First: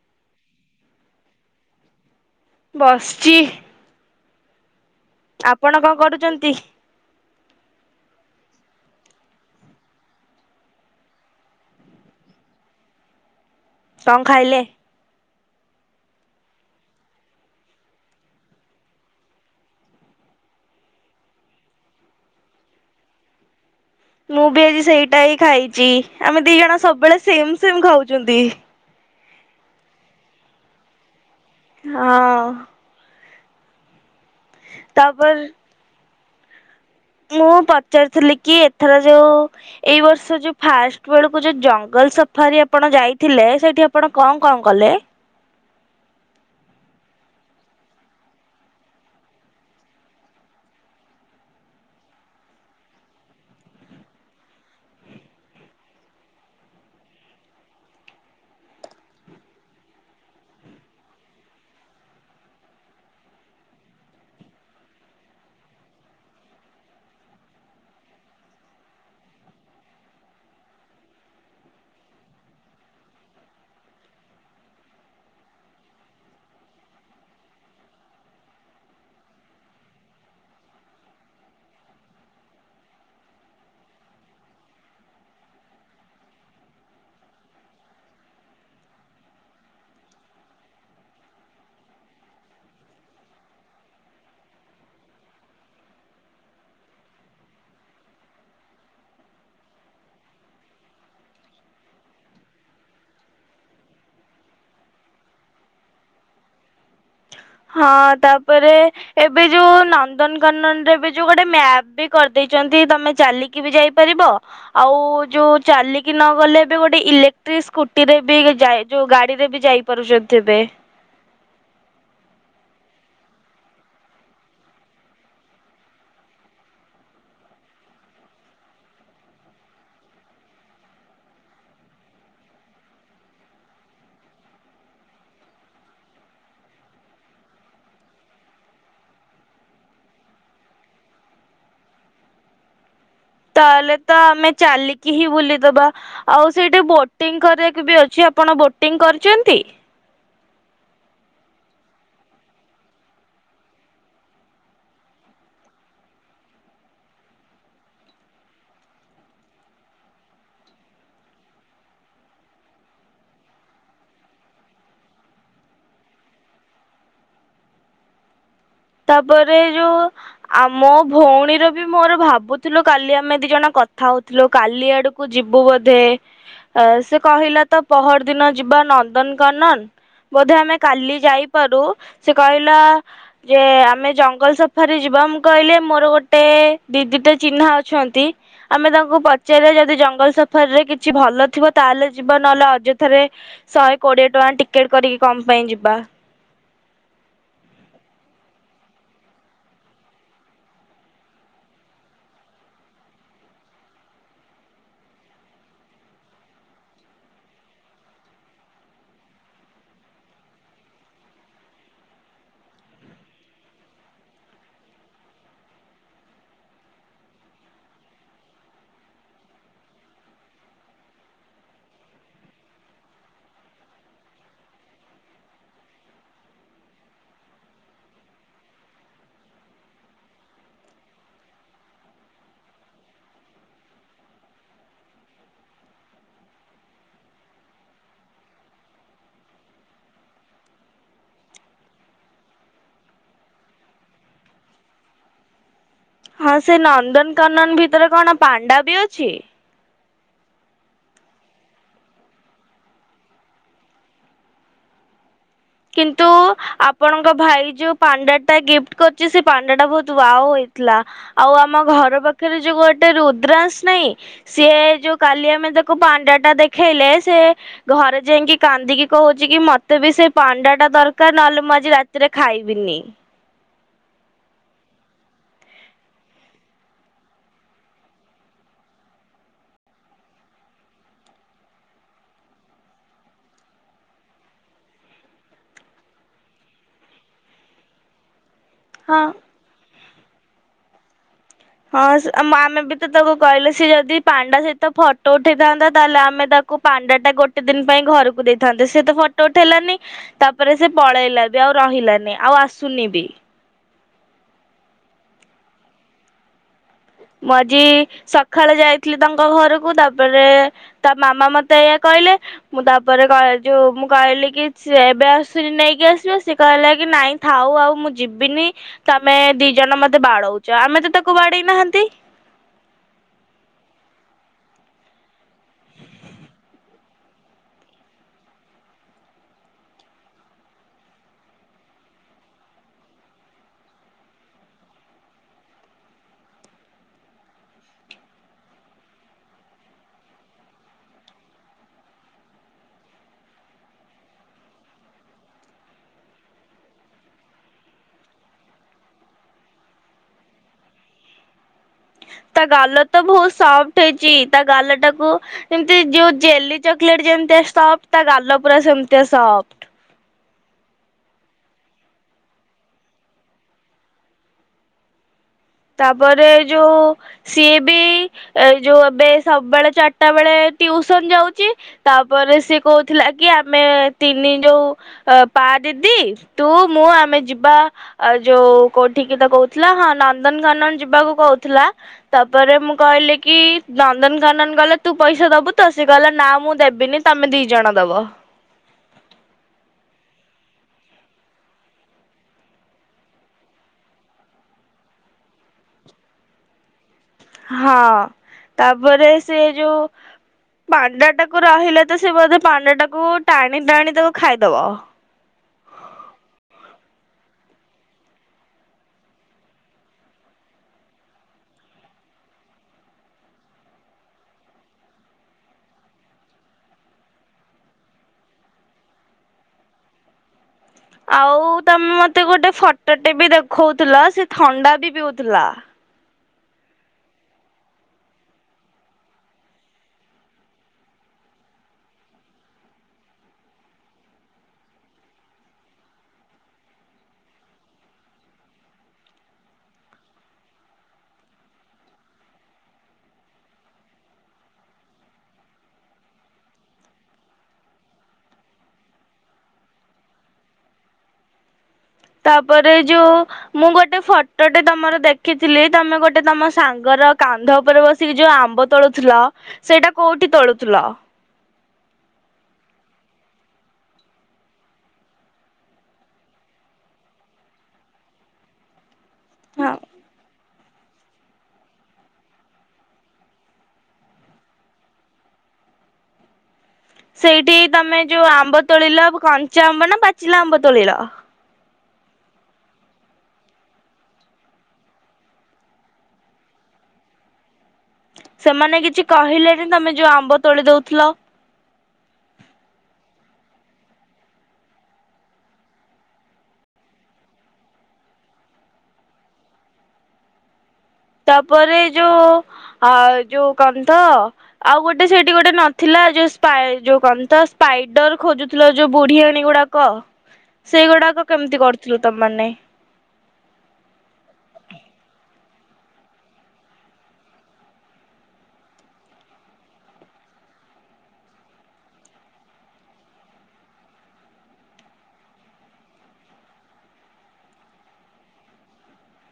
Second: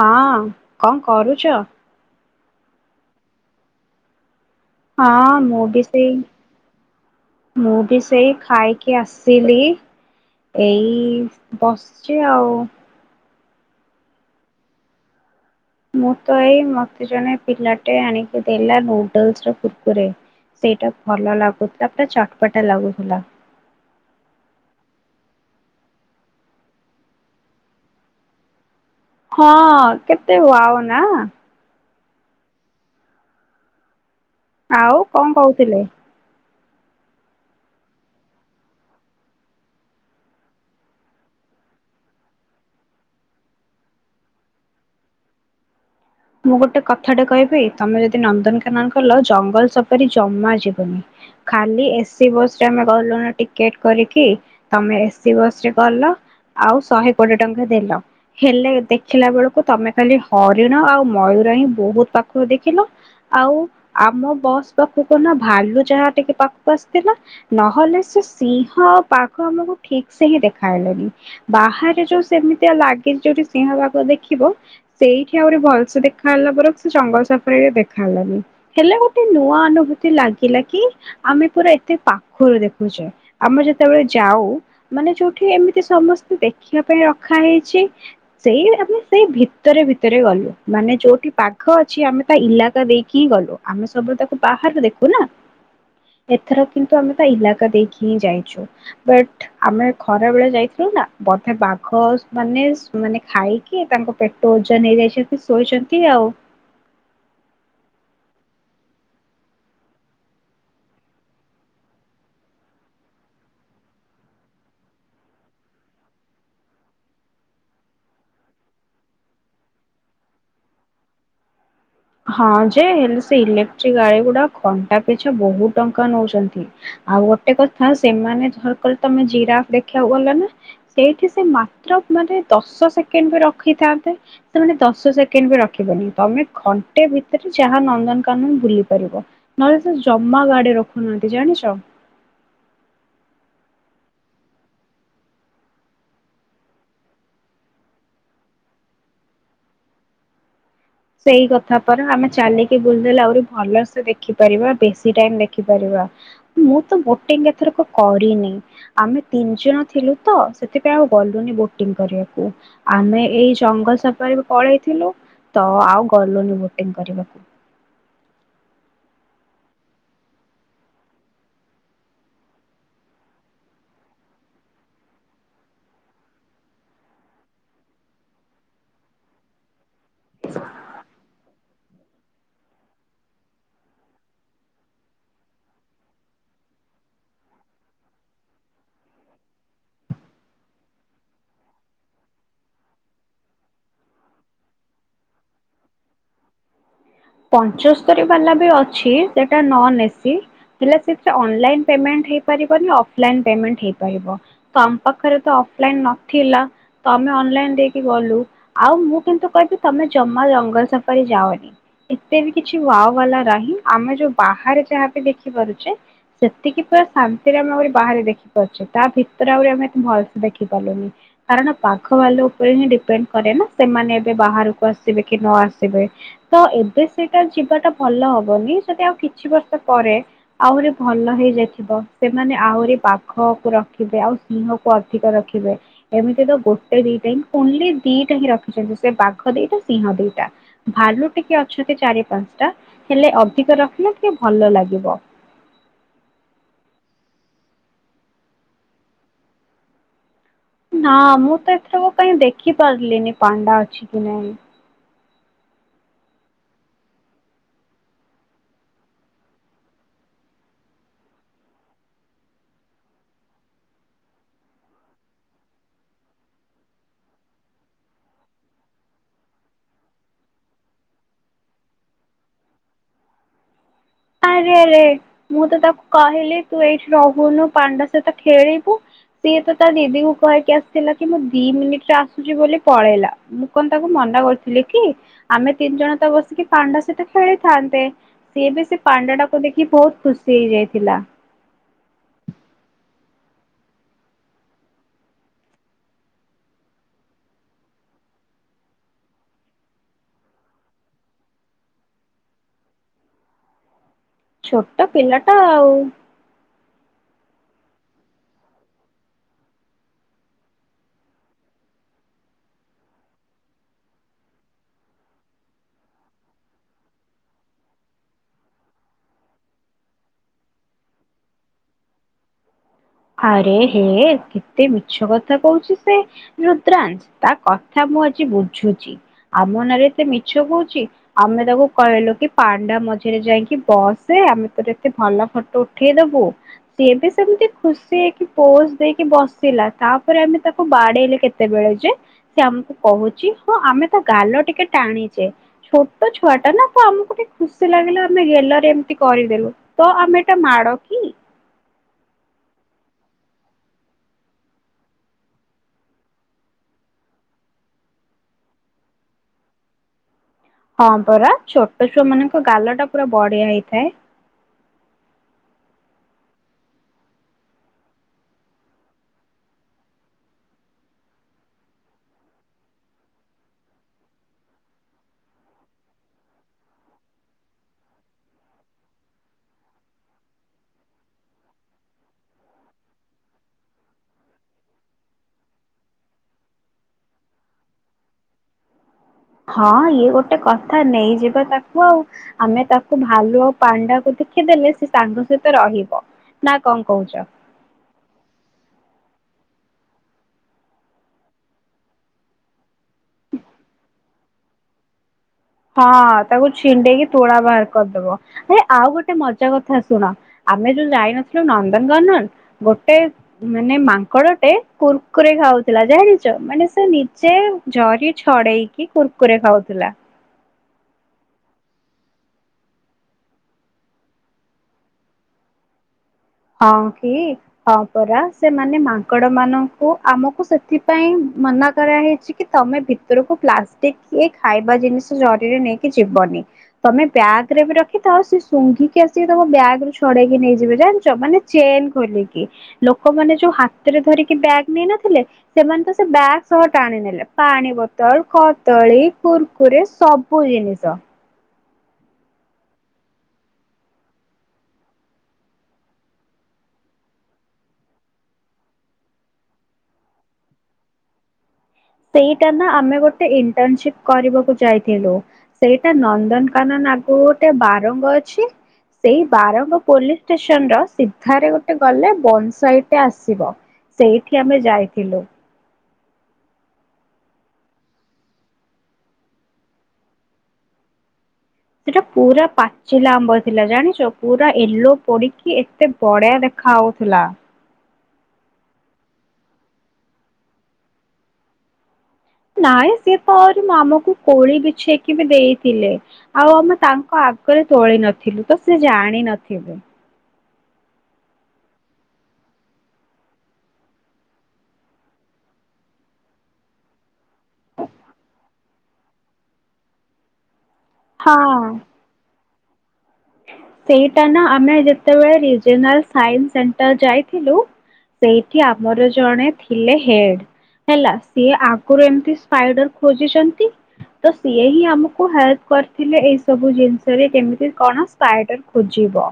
ହଁ କଣ କରୁଚ? ବସଚି। ହଁ ମୁଁ ବି ସେଇ କରୁଛନ୍ତି ମୁଁ ବି ସେଇ ଖାଇକି ଆସିଲି ଏଇ ବସଚି ଆଉ। କଣ ଖାଇଲେ? ମୁଁ ତ ଏଇ ମତେ ଜଣେ ପିଲାଟେ ଆଣିକି ଦେଲା ନୁଡଲସ ର କୁୁରକୁରେ ସେଇଟା ଭଲ ଲାଗୁଥିଲା ପୁରା ଚଟପଟା ଲାଗୁଥିଲା। ମୁଁ ବି ଆଜି ସେଇଟା ହିଁ ଖାଇଚି ଆମେ ଦି ଜଣ ସବୁବେଳେ ସେମ ସେମ ଖାଉଚନ୍ତି। ହଁ କେତେ ୱାଓ ନା। ହଁ। ଆଉ କଣ ତାପରେ କହୁଥିଲେ? ମୁଁ ପଚାରିଥିଲି କି ଏଥର ଯୋଉ ଏଇ ବର୍ଷ ଯୋଉ ଫାଷ୍ଟ ବେଳକୁ ଯୋଉ ଜଙ୍ଗଲ ସଫାରି ଆପଣ ଯାଇଥିଲେ ସେଇଠି ଆପଣ କଣ କଣ କଲେ? ମୁଁ ଗୋଟେ କଥାଟେ କହିବି ତମେ ଯଦି ନନ୍ଦନକାନନ ଗଲ ଜଙ୍ଗଲ ସପାରୀ ଜମା ଯିବୁନି ଖାଲି ଏସିି ବସ ରେ ଆମେ ଗଲୁ ଟିକେଟ କରିକି ତମେ ଏସି ବସ ରେ ଗଲ ଆଉ ଶହେ କୋଟି ଟଙ୍କା ଦେଲ ହେଲେ ଦେଖିଲା ବେଳକୁ ତମେ ଖାଲି ହରିଣ ଆଉ ମୟୁର ହିଁ ବହୁତ ପାଖ ଦେଖିଲ ଆଉ ଆମ ବସ୍ ପାଖକୁ ନା ଭାଲୁ ଯାହା ଟିକେ ପାଖକୁ ଆସିଥିଲା ନହେଲେ ସେ ସିଂହ ପାଖ ଆମକୁ ଠିକ ସେ ହିଁ ଦେଖାହଲେଣିି ବାହାରେ ଯୋଉ ସେମିତିଆ ଲାଗି ଯୋଉଠି ସିଂହ ପାଖ ଦେଖିବ ସେଇଠି ଆହୁରି ଭଲ ସେ ଦେଖା ହେଲା ପରେ ସେ ଜଙ୍ଗଲ ସଫରେ ବି ଦେଖା ହେଲାନି ହେଲେ ଗୋଟେ ନୂଆ ଅନୁଭୂତି ଲାଗିଲା କି ଆମେ ପୁରା ଏତେ ପାଖରୁ ଦେଖୁଛେ ଆମେ ଯେତେବେଳେ ଯାଉ ମାନେ ଯୋଉଠି ଏମିତି ସମସ୍ତେ ଦେଖିବା ପାଇଁ ରଖା ହେଇଛି ସେଇ ଆମେ ସେଇ ଭିତରେ ଭିତରେ ଗଲୁ। ମାନେ ଯୋଉଠି ବାଘ ଅଛି ଆମେ ତା ଇଲାକା ଦେଇକି ହିଁ ଗଲୁ ଆମେ ସବୁ ତାକୁ ବାହାରୁ ଦେଖୁ ନା ଏଥର କିନ୍ତୁ ଆମେ ତା ଇଲାକା ଦେଇକି ହିଁ ଯାଇଚୁ ବଟ ଆମେ ଖରା ବେଳେ ଯାଇଥିଲୁ ନା ବଧେ ବାଘ ମାନେ ମାନେ ଖାଇକି ତାଙ୍କ ପେଟ ଓଜନ ହେଇଯାଇଛି। ଶୋଇଚନ୍ତି ଆଉ ହଁ ତାପରେ ଏବେ ଯୋଉ ନନ୍ଦନକାନନରେ ଏବେ ଯୋଉ ଗୋଟେ ମ୍ୟାପ ବି କରିଦେଇଛନ୍ତି ତମେ ଚାଲିକି ବି ଯାଇପାରିବ ଆଉ ଯୋଉ ଚାଲିକି ନ ଗଲେ ଏବେ ଗୋଟେ ଇଲେକ୍ଟ୍ରିକ ସ୍କୁଟିରେ ବି ଯୋଉ ଗାଡିରେ ବି ଯାଇପାରୁଛନ୍ତି ଏବେ। ହଁ ଯେ ହେଲେ ସେ ଇଲେକ୍ଟ୍ରିକ ଗାଡି ଗୁଡା ଘଣ୍ଟା ପିଛା ବହୁତ ଟଙ୍କା ନଉଛନ୍ତି ଆଉ ଗୋଟେ କଥା ସେମାନେ ଧରିକି ତମେ ଜିରାଫ ଦେଖିବାକୁ ଗଲା ନା ସେଇଠି ସେ ମାତ୍ର ମାନେ ଦଶ ସେକେଣ୍ଡ ବି ରଖିଥାନ୍ତେ ସେମାନେ ଦଶ ସେକେଣ୍ଡ ବି ରଖିବେନି ତମେ ଘଂଟା ଘଣ୍ଟ ଭିତରେ ଯାହା ନନ୍ଦନକାନନ ବୁଲି ପାରିବ ନହେଲେ ସେ ଜମା ଗାଡି ରଖୁନାହାନ୍ତି ଜାଣିଚ। ତାହେଲେ ତ ଆମେ ଚାଲିକି ହିଁ ବୁଲିଦବା ଆଉ ସେଇଠି ବୋଟିଂ କରିଦେବେ ବି ଅଛି ଆପଣ ବୋଟିଂ କରିଚନ୍ତି। ସେଇ କଥା ପରା ଆମେ ଚାଲିକି ବୁଲିଦେଲେ ଆହୁରି ଭଲସେ ଦେଖିପାରିବା ବେଶୀ ଟାଇମ ଦେଖିପାରିବା ମୁଁ ତ ବୋଟିଂ ଏଥରକ କରିନି ଆମେ ତିନି ଜଣ ଥିଲୁ ତ ସେଥିପାଇଁ ଆଉ ଗଲୁନି ବୋଟିଂ କରିବାକୁ ଆମେ ଏଇ ଜଙ୍ଗଲ ସଫରେ ପଳେଇଥିଲୁ। ତ ଆଉ ଗଲୁନି ଭୋଟିଂ କରିବାକୁ। ତାପରେ ଯୋଉ ଆ ମୋ ଭଉଣୀର ବି ମୋର ଭାବୁଥିଲୁ କାଲି ଆମେ ଦି ଜଣ କଥା ହଉଥିଲୁ କାଲି ଆଡକୁ ଯିବୁ ବୋଧେ ସେ କହିଲା ତ ପହର ଦିନ ଯିବା ନନ୍ଦନକାନନ ବୋଧେ ଆମେ କାଲି ଯାଇ ପାରୁ ସେ କହିଲା। ଯେ ଆମେ ଜଙ୍ଗଲ ସଫରରେ ଯିବା ମୁଁ କହିଲେ ମୋର ଗୋଟେ ଦିଦିଟା ଚିହ୍ନା ଅଛନ୍ତି ଆମେ ତାଙ୍କୁ ପଚାରିଲ ଯଦି ଜଙ୍ଗଲ ସଫାରରେ କିଛି ଭଲ ଥିବ ତାହେଲେ ଯିବା ନହେଲେ ଅଯଥାରେ ଶହେ କୋଡିଏ ଟଙ୍କା ଟିକେଟ କରିକି କମ ପାଇଁ ଯିବା। ପଞ୍ଚସ୍ତରୀ ବାଲା ବି ଅଛି ସେଟା ନ ଏସି ହେଲେ ସେଥିରେ ଅନଲାଇନ୍ ପେମେଣ୍ଟ ହେଇ ପାରିବନି ଅଫଲାଇନ ପେମେଣ୍ଟ ହେଇ ପାରିବ ତ ଆମ ପାଖରେ ତ ଅଫଲାଇନ ନଥିଲା ତ ଆମେ ଅନଲାଇନ ଦେଇକି ଗଲୁ ଆଉ ମୁଁ କିନ୍ତୁ କହିବି ତମେ ଜମା ଜଙ୍ଗଲ ସଫର ରେ ଯାୟନି। ଏତେ ବି କିଛି ୱାଓ ବାଲା ନାହିଁ ଆମେ ଯୋଉ ବାହାରେ ଯାହାବି ଦେଖିପାରୁଛେ ସେତିକି ପୁରା ଶାନ୍ତିରେ ଆମେ ଆହୁ ବାହାରେ ଦେଖି ପାରୁଛେ ତା ଭିତରେ ଆହୁରି ଆମେ ଏତେ ଭଲସେ ଦେଖି ପାରୁଲୁନି କାରଣ ବାଘ ଭାଲୁ ଉପର ହିଁ ଡିପେଣ୍ଡ କରେ ନା ସେମାନେ ଏବେ ବାହାରକୁ ଆସିବେ କି ନ ଆସିବେ ତ ତ ସେଇଟା ଯିବାଟା ଭଲ ହବନି ଯଦି ଆଉ କିଛି ବର୍ଷ ପରେ ଆହୁରି ଭଲ ହେଇ ଯାଇଥିବ ସେମାନେ ଆହୁରି ବାଘ କୁ ରଖିବେ ଆଉ ସିଂହକୁ ଅଧିକ ରଖିବେ ଏମିତି ତ ଗୋଟେ ଦିଟା ହିଁ ଓନ୍ଲି ଦିଟା ହିଁ ରଖିଛନ୍ତି ସେ ବାଘ ଦିଟା ସିଂହ ଦିଟା ଭାଲୁ ଟିକେ ଛନ୍ତି ଚାରି ପାଞ୍ଚଟା ହେଲେ ଅଧିକ ରଖିଲେ ଟିକେ ଭଲ ଲାଗିବ। ହଁ ସେ ନନ୍ଦନକାନନ ଭିତରେ କଣ ପାଣ୍ଡା ବି ଅଛି? ନା ମୁଁ ତ ଏଥର କହିଁ ଦେଖି ପାରିଲିନି ପାଣ୍ଡା ଅଛି କି ନାଇଁ କିନ୍ତୁ ଆପଣଙ୍କ ଭାଇ ଯୋଉ ପାଣ୍ଡା ଟା ଗିଫ୍ଟ କରୁଛି ସେ ପାଣ୍ଡା ଟା ବହୁତ ୱାଓ ହୋଇଥିଲା ଆଉ ଆମ ଘର ପାଖରେ ଯୋଉ ଗୋଟେ ରୁଦ୍ରାସ ନାହିଁ ସିଏ ଯୋଉ କାଲି ଆମେ ତାକୁ ପାଣ୍ଡା ଟା ଦେଖେଇଲେ ସେ ଘରେ ଯାଇକି କାନ୍ଦିକି କହୁଛି କି ମତେ ବି ସେ ପାଣ୍ଡା ଟା ଦରକାର ନହେଲେ ମୁଁ ଆଜି ରାତିରେ ଖାଇବିନି ଆରେ ଆରେ ମୁଁ ତ ତାକୁ କହିଲି ତୁ ଏଇଠି ରହୁନୁ ପାଣ୍ଡା ସହିତ ଖେଳିବୁ ସିଏ ତ ତା ଦିଦି କୁ କହିକି ଆସିଥିଲା କି ମୁଁ ଦି ମିନିଟରେ ଆସୁଛି ବୋଲି ପଳେଇଲା ମୁଁ କଣ ତାକୁ ମନା କରିଥିଲି କି ଆମେ ତିନି ଜଣ ତ ବସିକି ପାଣ୍ଡା ସହିତ ଖେଳିଥାନ୍ତେ ସିଏ ବି ହଁ। ପାଣ୍ଡଡାକୁ ଦେଖି ବହୁତ ଖୁସି ହେଇଯାଇଥିଲା ହଁ ଆମେ ବି ତ ତାକୁ କହିଲେ ସେ ଯଦି ପାଣ୍ଡା ସହିତ ଫଟୋ ଉଠେଇଥାନ୍ତା ତାହେଲେ ଆମେ ତାକୁ ପାଣ୍ଡା ଟା ଗୋଟେ ଦିନ ପାଇଁ ଘରକୁ ଦେଇଥାନ୍ତେ ସ ତ ଫଟୋ ଉଠେଇଲାନି ତାପରେ ସେ ପଳେଇଲା ବି ଆଉ ରହିଲାନି ଆଉ ଆସୁନି ବି। ଛୋଟ ପିଲା ଟା ଆଉ ମୁଁ ଆଜି ସକାଳେ ଯାଇଥିଲି ତାଙ୍କ ଘରକୁ ତାପରେ ତା ମାମା ମତେ ଏଇଆ କହିଲେ ମୁଁ ତାପରେ ଯଉ ମୁଁ କହିଲି କି ସେ ଏବେ ଆସୁନି ନେଇକି ଆସିବ ସେ କହିଲା କି ନାଇଁ ଥାଉ ଆଉ ମୁଁ ଯିବିନି ତମେ ଦି ଜଣ ମତେ ବାଡଉଛ ଆମେ ତ ତାକୁ ବାଡେଇ ନାହାନ୍ତି। ଆରେ ହେ କେତେ ମିଛ କଥା କହୁଛି ସେ ରୁଦ୍ରାନସ ତା କଥା ମୁଁ ଆଜି ବୁଝୁଛି ଆମ ନାଁରେ ଏତେ ମିଛ କହୁଛି ଆମେ ତାକୁ କହିଲୁ କି ପାଣ୍ଡା ମଝିରେ ଯାଇକି ବସେ ଆମେ ତୋର ଏତେ ଭଲ ଫଟୋ ଉଠେଇଦବୁ ସିଏ ବି ସେମତି ଖୁସି ହେଇକି ପୋଜ ଦେଇକି ବସିଲା ତାପରେ ଆମେ ତାକୁ ବାଡେଇଲେ କେତେବେଳେ ଯେ ସେ ଆମକୁ କହୁଛି ହଁ ଆମେ ତା ଗାଲ ଟିକେ ଟାଣିଛେ ଛୋଟ ଛୁଆ ଟା ନା ତ ଆମକୁ ଟିକେ ଖୁସି ଲାଗିଲା ଆମେ ଗେଲରେ ଏମିତି କରିଦେଲୁ ତ ଆମେ ଏଟା ମାଡ଼ କି ତା ଗାଲ ତ ବହୁତ ସଫ୍ଟ ହେଇଛି ତା ଗାଲ ଟାକୁ ଯେମତି ଯୋଉ ଜେଲି ଚକୋଲେଟ ଯେମତି ସଫ୍ଟ୍ ତା ଗାଲ ପୁର ସେମିତି ସଫ୍ଟ। ହଁ ପରା ଛୋଟ ଛୁଆ ମାନଙ୍କ ଗାଲ ଟା ପୁରା ବଢିଆ ହେଇଥାଏ। ତାପରେ ଯୋଉ ସିଏ ବି ଏ ଯୋଉ ଏବେ ସବୁବେଳେ ଚାରିଟା ବେଳେ ଟିଉସନ ଯାଉଛି ତାପରେ ସିଏ କହୁଥିଲା କି ଆମେ ତିନି ଯୋଉ ପା ଦିଦି ତୁ ମୁଁ ଆମେ ଯିବା ଯୋଉ କୋଉଠିକ କିି ତ କହୁଥିଲା ହଁ ନନ୍ଦନକାନନ ଯିବାକୁ କହୁଥିଲା ତାପରେ ମୁଁ କହିଲି କି ନନ୍ଦନକାନନ ଗଲେ ତୁ ପଇସା ଦବୁ ତ ସେ କହିଲା ନା ମୁଁ ଦେବିନି ତମେ ଦି ଜଣ ଦବ। ହଁ ଇଏ ଗୋଟେ କଥା ନେଇଯିବା ତାକୁ ଆଉ ଆମେ ତାକୁ ଭାଲୁ ଆଉ ପାଣ୍ଡାକୁ ଦେଖିଦେଲେ ସେ ସାଙ୍ଗ ସହିତ ରହିବ ନା କଣ କହୁଛ? ହଁ। ତାପରେ ସେ ଯୋଉ ପାଣ୍ଡା ଟାକୁ ରହିଲେ ତ ସେ ବୋଧେ ପାଣ୍ଡା ଟାକୁ ଟାଣି ଟାଣି ତାକୁ ଖାଇଦବ। ହଁ ତାକୁ ଛିଣ୍ଡେଇକି ତୁଳା ବାହାର କରିଦବ ଏ ଆଉ ଗୋଟେ ମଜା କଥା ଶୁଣ ଆମେ ଯୋଉ ଯାଇନଥିଲୁ ନନ୍ଦନକାନନ ଗୋଟେ ମାନେ ମାଙ୍କଡଟେ କୁର୍କୁରେ ଖାଉଥିଲା ଜାଣିଛ ମାନେ ସେ ନିଜେ ଜରି ଛଡେଇକି କୁର୍କୁରେ ଖାଉଥିଲା। ଆଉ ତମେ ମତେ ଗୋଟେ ଫଟୋଟେ ବି ଦେଖଉଥିଲ ସେ ଥଣ୍ଡା ବି ପିଉଥିଲା ହଁ କି ହଁ ପରା ସେମାନେ ମାଙ୍କଡ ମାନଙ୍କୁ ଆମକୁ ସେଥିପାଇଁ ମନା କରାହେଇଛି କି ତମେ ଭିତରକୁ ପ୍ଲାଷ୍ଟିକ ରେ ଖାଇବା ଜିନିଷ ଜରିରେ ନେଇକି ଯିବନି ତମେ ବ୍ୟାଗରେ ବି ରଖିଥାଅ ସେ ଶୁଙ୍ଘିକି ଆସିକି ତମ ବ୍ୟାଗ ରୁ ଛଡେଇକି ନେଇଯିବେ ଜାଣିଚ ମାନେ ଚେନ ଖୋଲିକି ଲୋକମାନେ ଯୋଉ ହାତରେ ଧରିକି ବ୍ୟାଗ୍ ନେଇନଥିଲେ ସେମାନେ ତ ସେ ବ୍ୟାଗ ସହ ଟାଣିନେଲେ ପାଣି ବୋତଲ କଦଳୀ କୁୁରକୁରେ ସବୁ ଜିନିଷ ତାପରେ ଯୋଉ ମୁଁ ଗୋଟେ ଫଟୋଟେ ତମର ଦେଖିଥିଲି ତମେ ଗୋଟେ ତମ ସାଙ୍ଗର କାନ୍ଧ ଉପରେ ବସିକି ଯୋଉ ଆମ୍ବ ତୋଳୁଥିଲ ସେଇଟା କୋଉଠି ତୋଳୁଥିଲ? ସେଇଟା ନା ଆମେ ଗୋଟେ ଇଣ୍ଟରନସିପ କରିବାକୁ ଯାଇଥିଲୁ ସେଇଟା ନନ୍ଦନକାନନ ଆଗକୁ ଗୋଟେ ବାରଙ୍ଗ ଅଛି। ସେଇ ହଁ ବାରଙ୍ଗ ପୋଲିସ ଷ୍ଟେ ସିଧାରେ ଗୋଟେ ଗଲେ ବନ ସାଇଟ୍ ରେ ଆସିବ ସେଇଠି ଆମେ ଯାଇଥିଲୁ। ସେଇଠି ତମେ ଯୋଉ ଆମ୍ବ ତୋଳିଲ କଞ୍ଚା ଆମ୍ବ ନା ପାଚିଲା ଆମ୍ବ ତୋଳିଲ। ସେଟା ପୁରା ପାଚିଲା ଆମ୍ବ ଥିଲା ଜାଣିଛ ପୁରା ୟେଲୋ ପଡିକି ଏତେ ବଢିଆ ଦେଖା ହଉଥିଲା। ସେମାନେ କିଛି କହିଲେନି ତମେ ଯୋଉ ଆମ୍ବ ତୋଳି ଦଉଥିଲ। ନାଇଁ ସେ ତ ଆହୁରି ମୁଁ ଆମକୁ କୋଳି ବିଛେଇକି ବି ଦେଇଥିଲେ ଆଉ ଆମେ ତାଙ୍କ ଆଗରେ ତୋଳି ନଥିଲୁ ତ ସେ ଜାଣ ନଥିବେ। ତାପରେ ଯୋଉ ଯୋଉ କହନ୍ତ ଆଉ ଗୋଟେ ସେଠି ଗୋଟେ ନଥିଲା ଯୋଉ ଯୋଉ କହ ତ ସ୍ପାଇଡର ଖୋଜୁଥିଲ ଯୋଉ ବୁଢୀ ଆଣୀ ଗୁଡାକ ସେଇଗୁଡାକ ହଁ। କେମିତି କରୁଥିଲୁ ତମମାନେ ସେଇଟା ନା ଆମେ ଯେତେବେଳେ ରିଜନାଲ ସାଇସ ସେଣ୍ଟର ଯାଇଥିଲୁ ସେଇଠି ଆମର ଜଣେ ଥିଲେ ହେଡ ହେଲା ସିଏ ଆଗରୁ ଏମତି ସ୍ପାଇଡର ଖୋଜିଛନ୍ତି ତ ସିଏ ହିଁ ଆମକୁ ହେଲ୍ପ କରିଥିଲେ ଏଇ ସବୁ ଜିନିଷରେ କେମତି କଣ? ସ୍ପାଇଡର ଖୋଜିବ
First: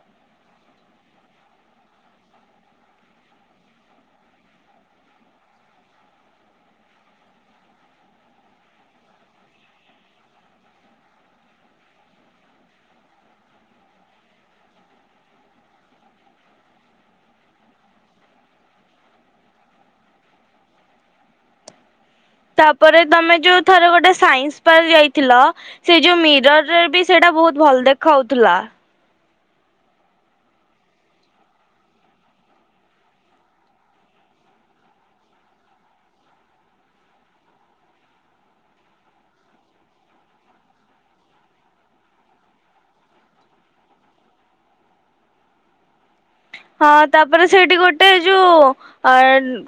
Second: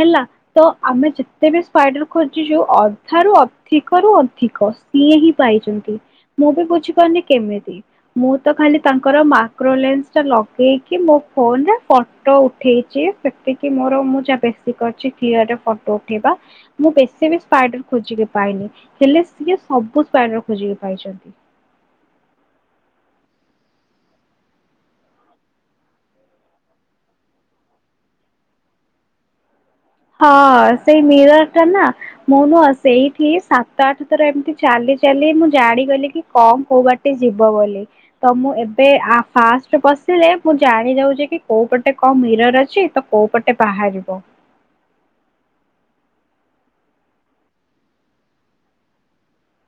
ହେଲା ତ ଆମେ ଯେତେ ବି ସ୍ପାଇଡର ଖୋଜିଛୁ ଅଧାରୁ ଅଧିକରୁୁ ଅଧିକ ସିଏ ହିଁ ପାଇଛନ୍ତି ମୁଁ ବି ବୁଝିପାରୁନି କେମିତି ମୁଁ ତ ଖାଲି ତାଙ୍କର ମାଇକ୍ରୋଲେନ୍ସ ଟା ଲଗେଇକି ମୋ ଫୋନ ରେ ଫଟୋ ଉଠେଇଛି। ସେତିକି ମୋର ମୁଁ ଯାହା ବେଶୀ କରିଛିି ଫିଅରରେ ଫଟୋ ଉଠେଇବା ମୁଁ ବେଶୀ ବି ସ୍ପାଇଡର ଖୋଜିକି ପାଇନି ହେଲେ ସିଏ ସବୁ ସ୍ପାଇଡର ଖୋଜିକି ପାଇଛନ୍ତି। ତାପରେ ତମେ ଯୋଉ ଥରେ ଗୋଟେ ସାଇନ୍ସ ପାର୍କ ଯାଇଥିଲ ସେ ଯୋଉ ମିରରରେ ବି ସେଇଟା ବହୁତ ଭଲ ଦେଖାହଉଥିଲା। ହଁ ସେଇ ମିରର ଟା ନା ମୁଁ ନୁହ ସେଇଠି ସାତ ଆଠ ଥର ଏମିତି ଚାଲି ଚାଲି ମୁଁ ଜାଣିଗଲି କି କଣ କୋଉ ବାଟ ଯିବ ବୋଲି ତ ମୁଁ ଏବେ ଫାଷ୍ଟ ବସିଲେ ମୁଁ ଜାଣି ଯାଉଛି କି କୋଉ ପଟେ କଣ ମିରର ଅଛି ତ କୋଉ ପଟେ ବାହାରିବ। ହଁ ତାପରେ ସେଇଠି ଗୋଟେ ଯୋଉ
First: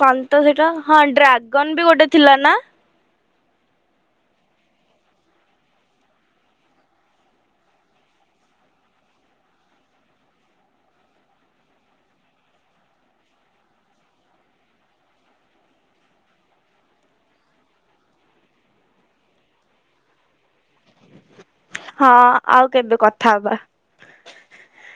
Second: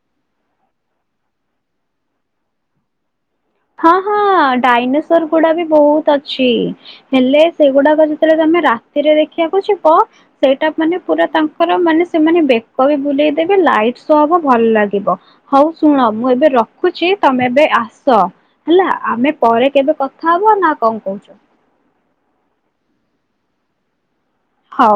କଣ ଟ ସେଟା ହଁ ଡ୍ରାଗନ ବି ଗୋଟେ ଥିଲା ନା ହଁ ହଁ ଡାଇନୋସର ଗୁଡା ବି ବହୁତ ଅଛି ହେଲେ ସେଗୁଡାକ ଯେତେବେଳେ ତମେ ରାତିରେ ଦେଖିବାକୁ ଯିବ ସେଇଟା ମାନେ ପୁରା ତାଙ୍କର ମାନେ ସେମାନେ ବେକ ବି ବୁଲେଇ ଦେବେ ଲାଇଟ ଶୋ ହବ ଭଲ ଲାଗିବ ହଉ ଶୁଣ ମୁଁ ଏବେ ରଖୁଛି ତମେ ଏବେ ଆସ ହେଲା ଆମେ ପରେ କେବେ କଥା ହବ ନା କଣ କହୁଛ? ହଁ ଆଉ କେବେ କଥା ହବା। ହଉ।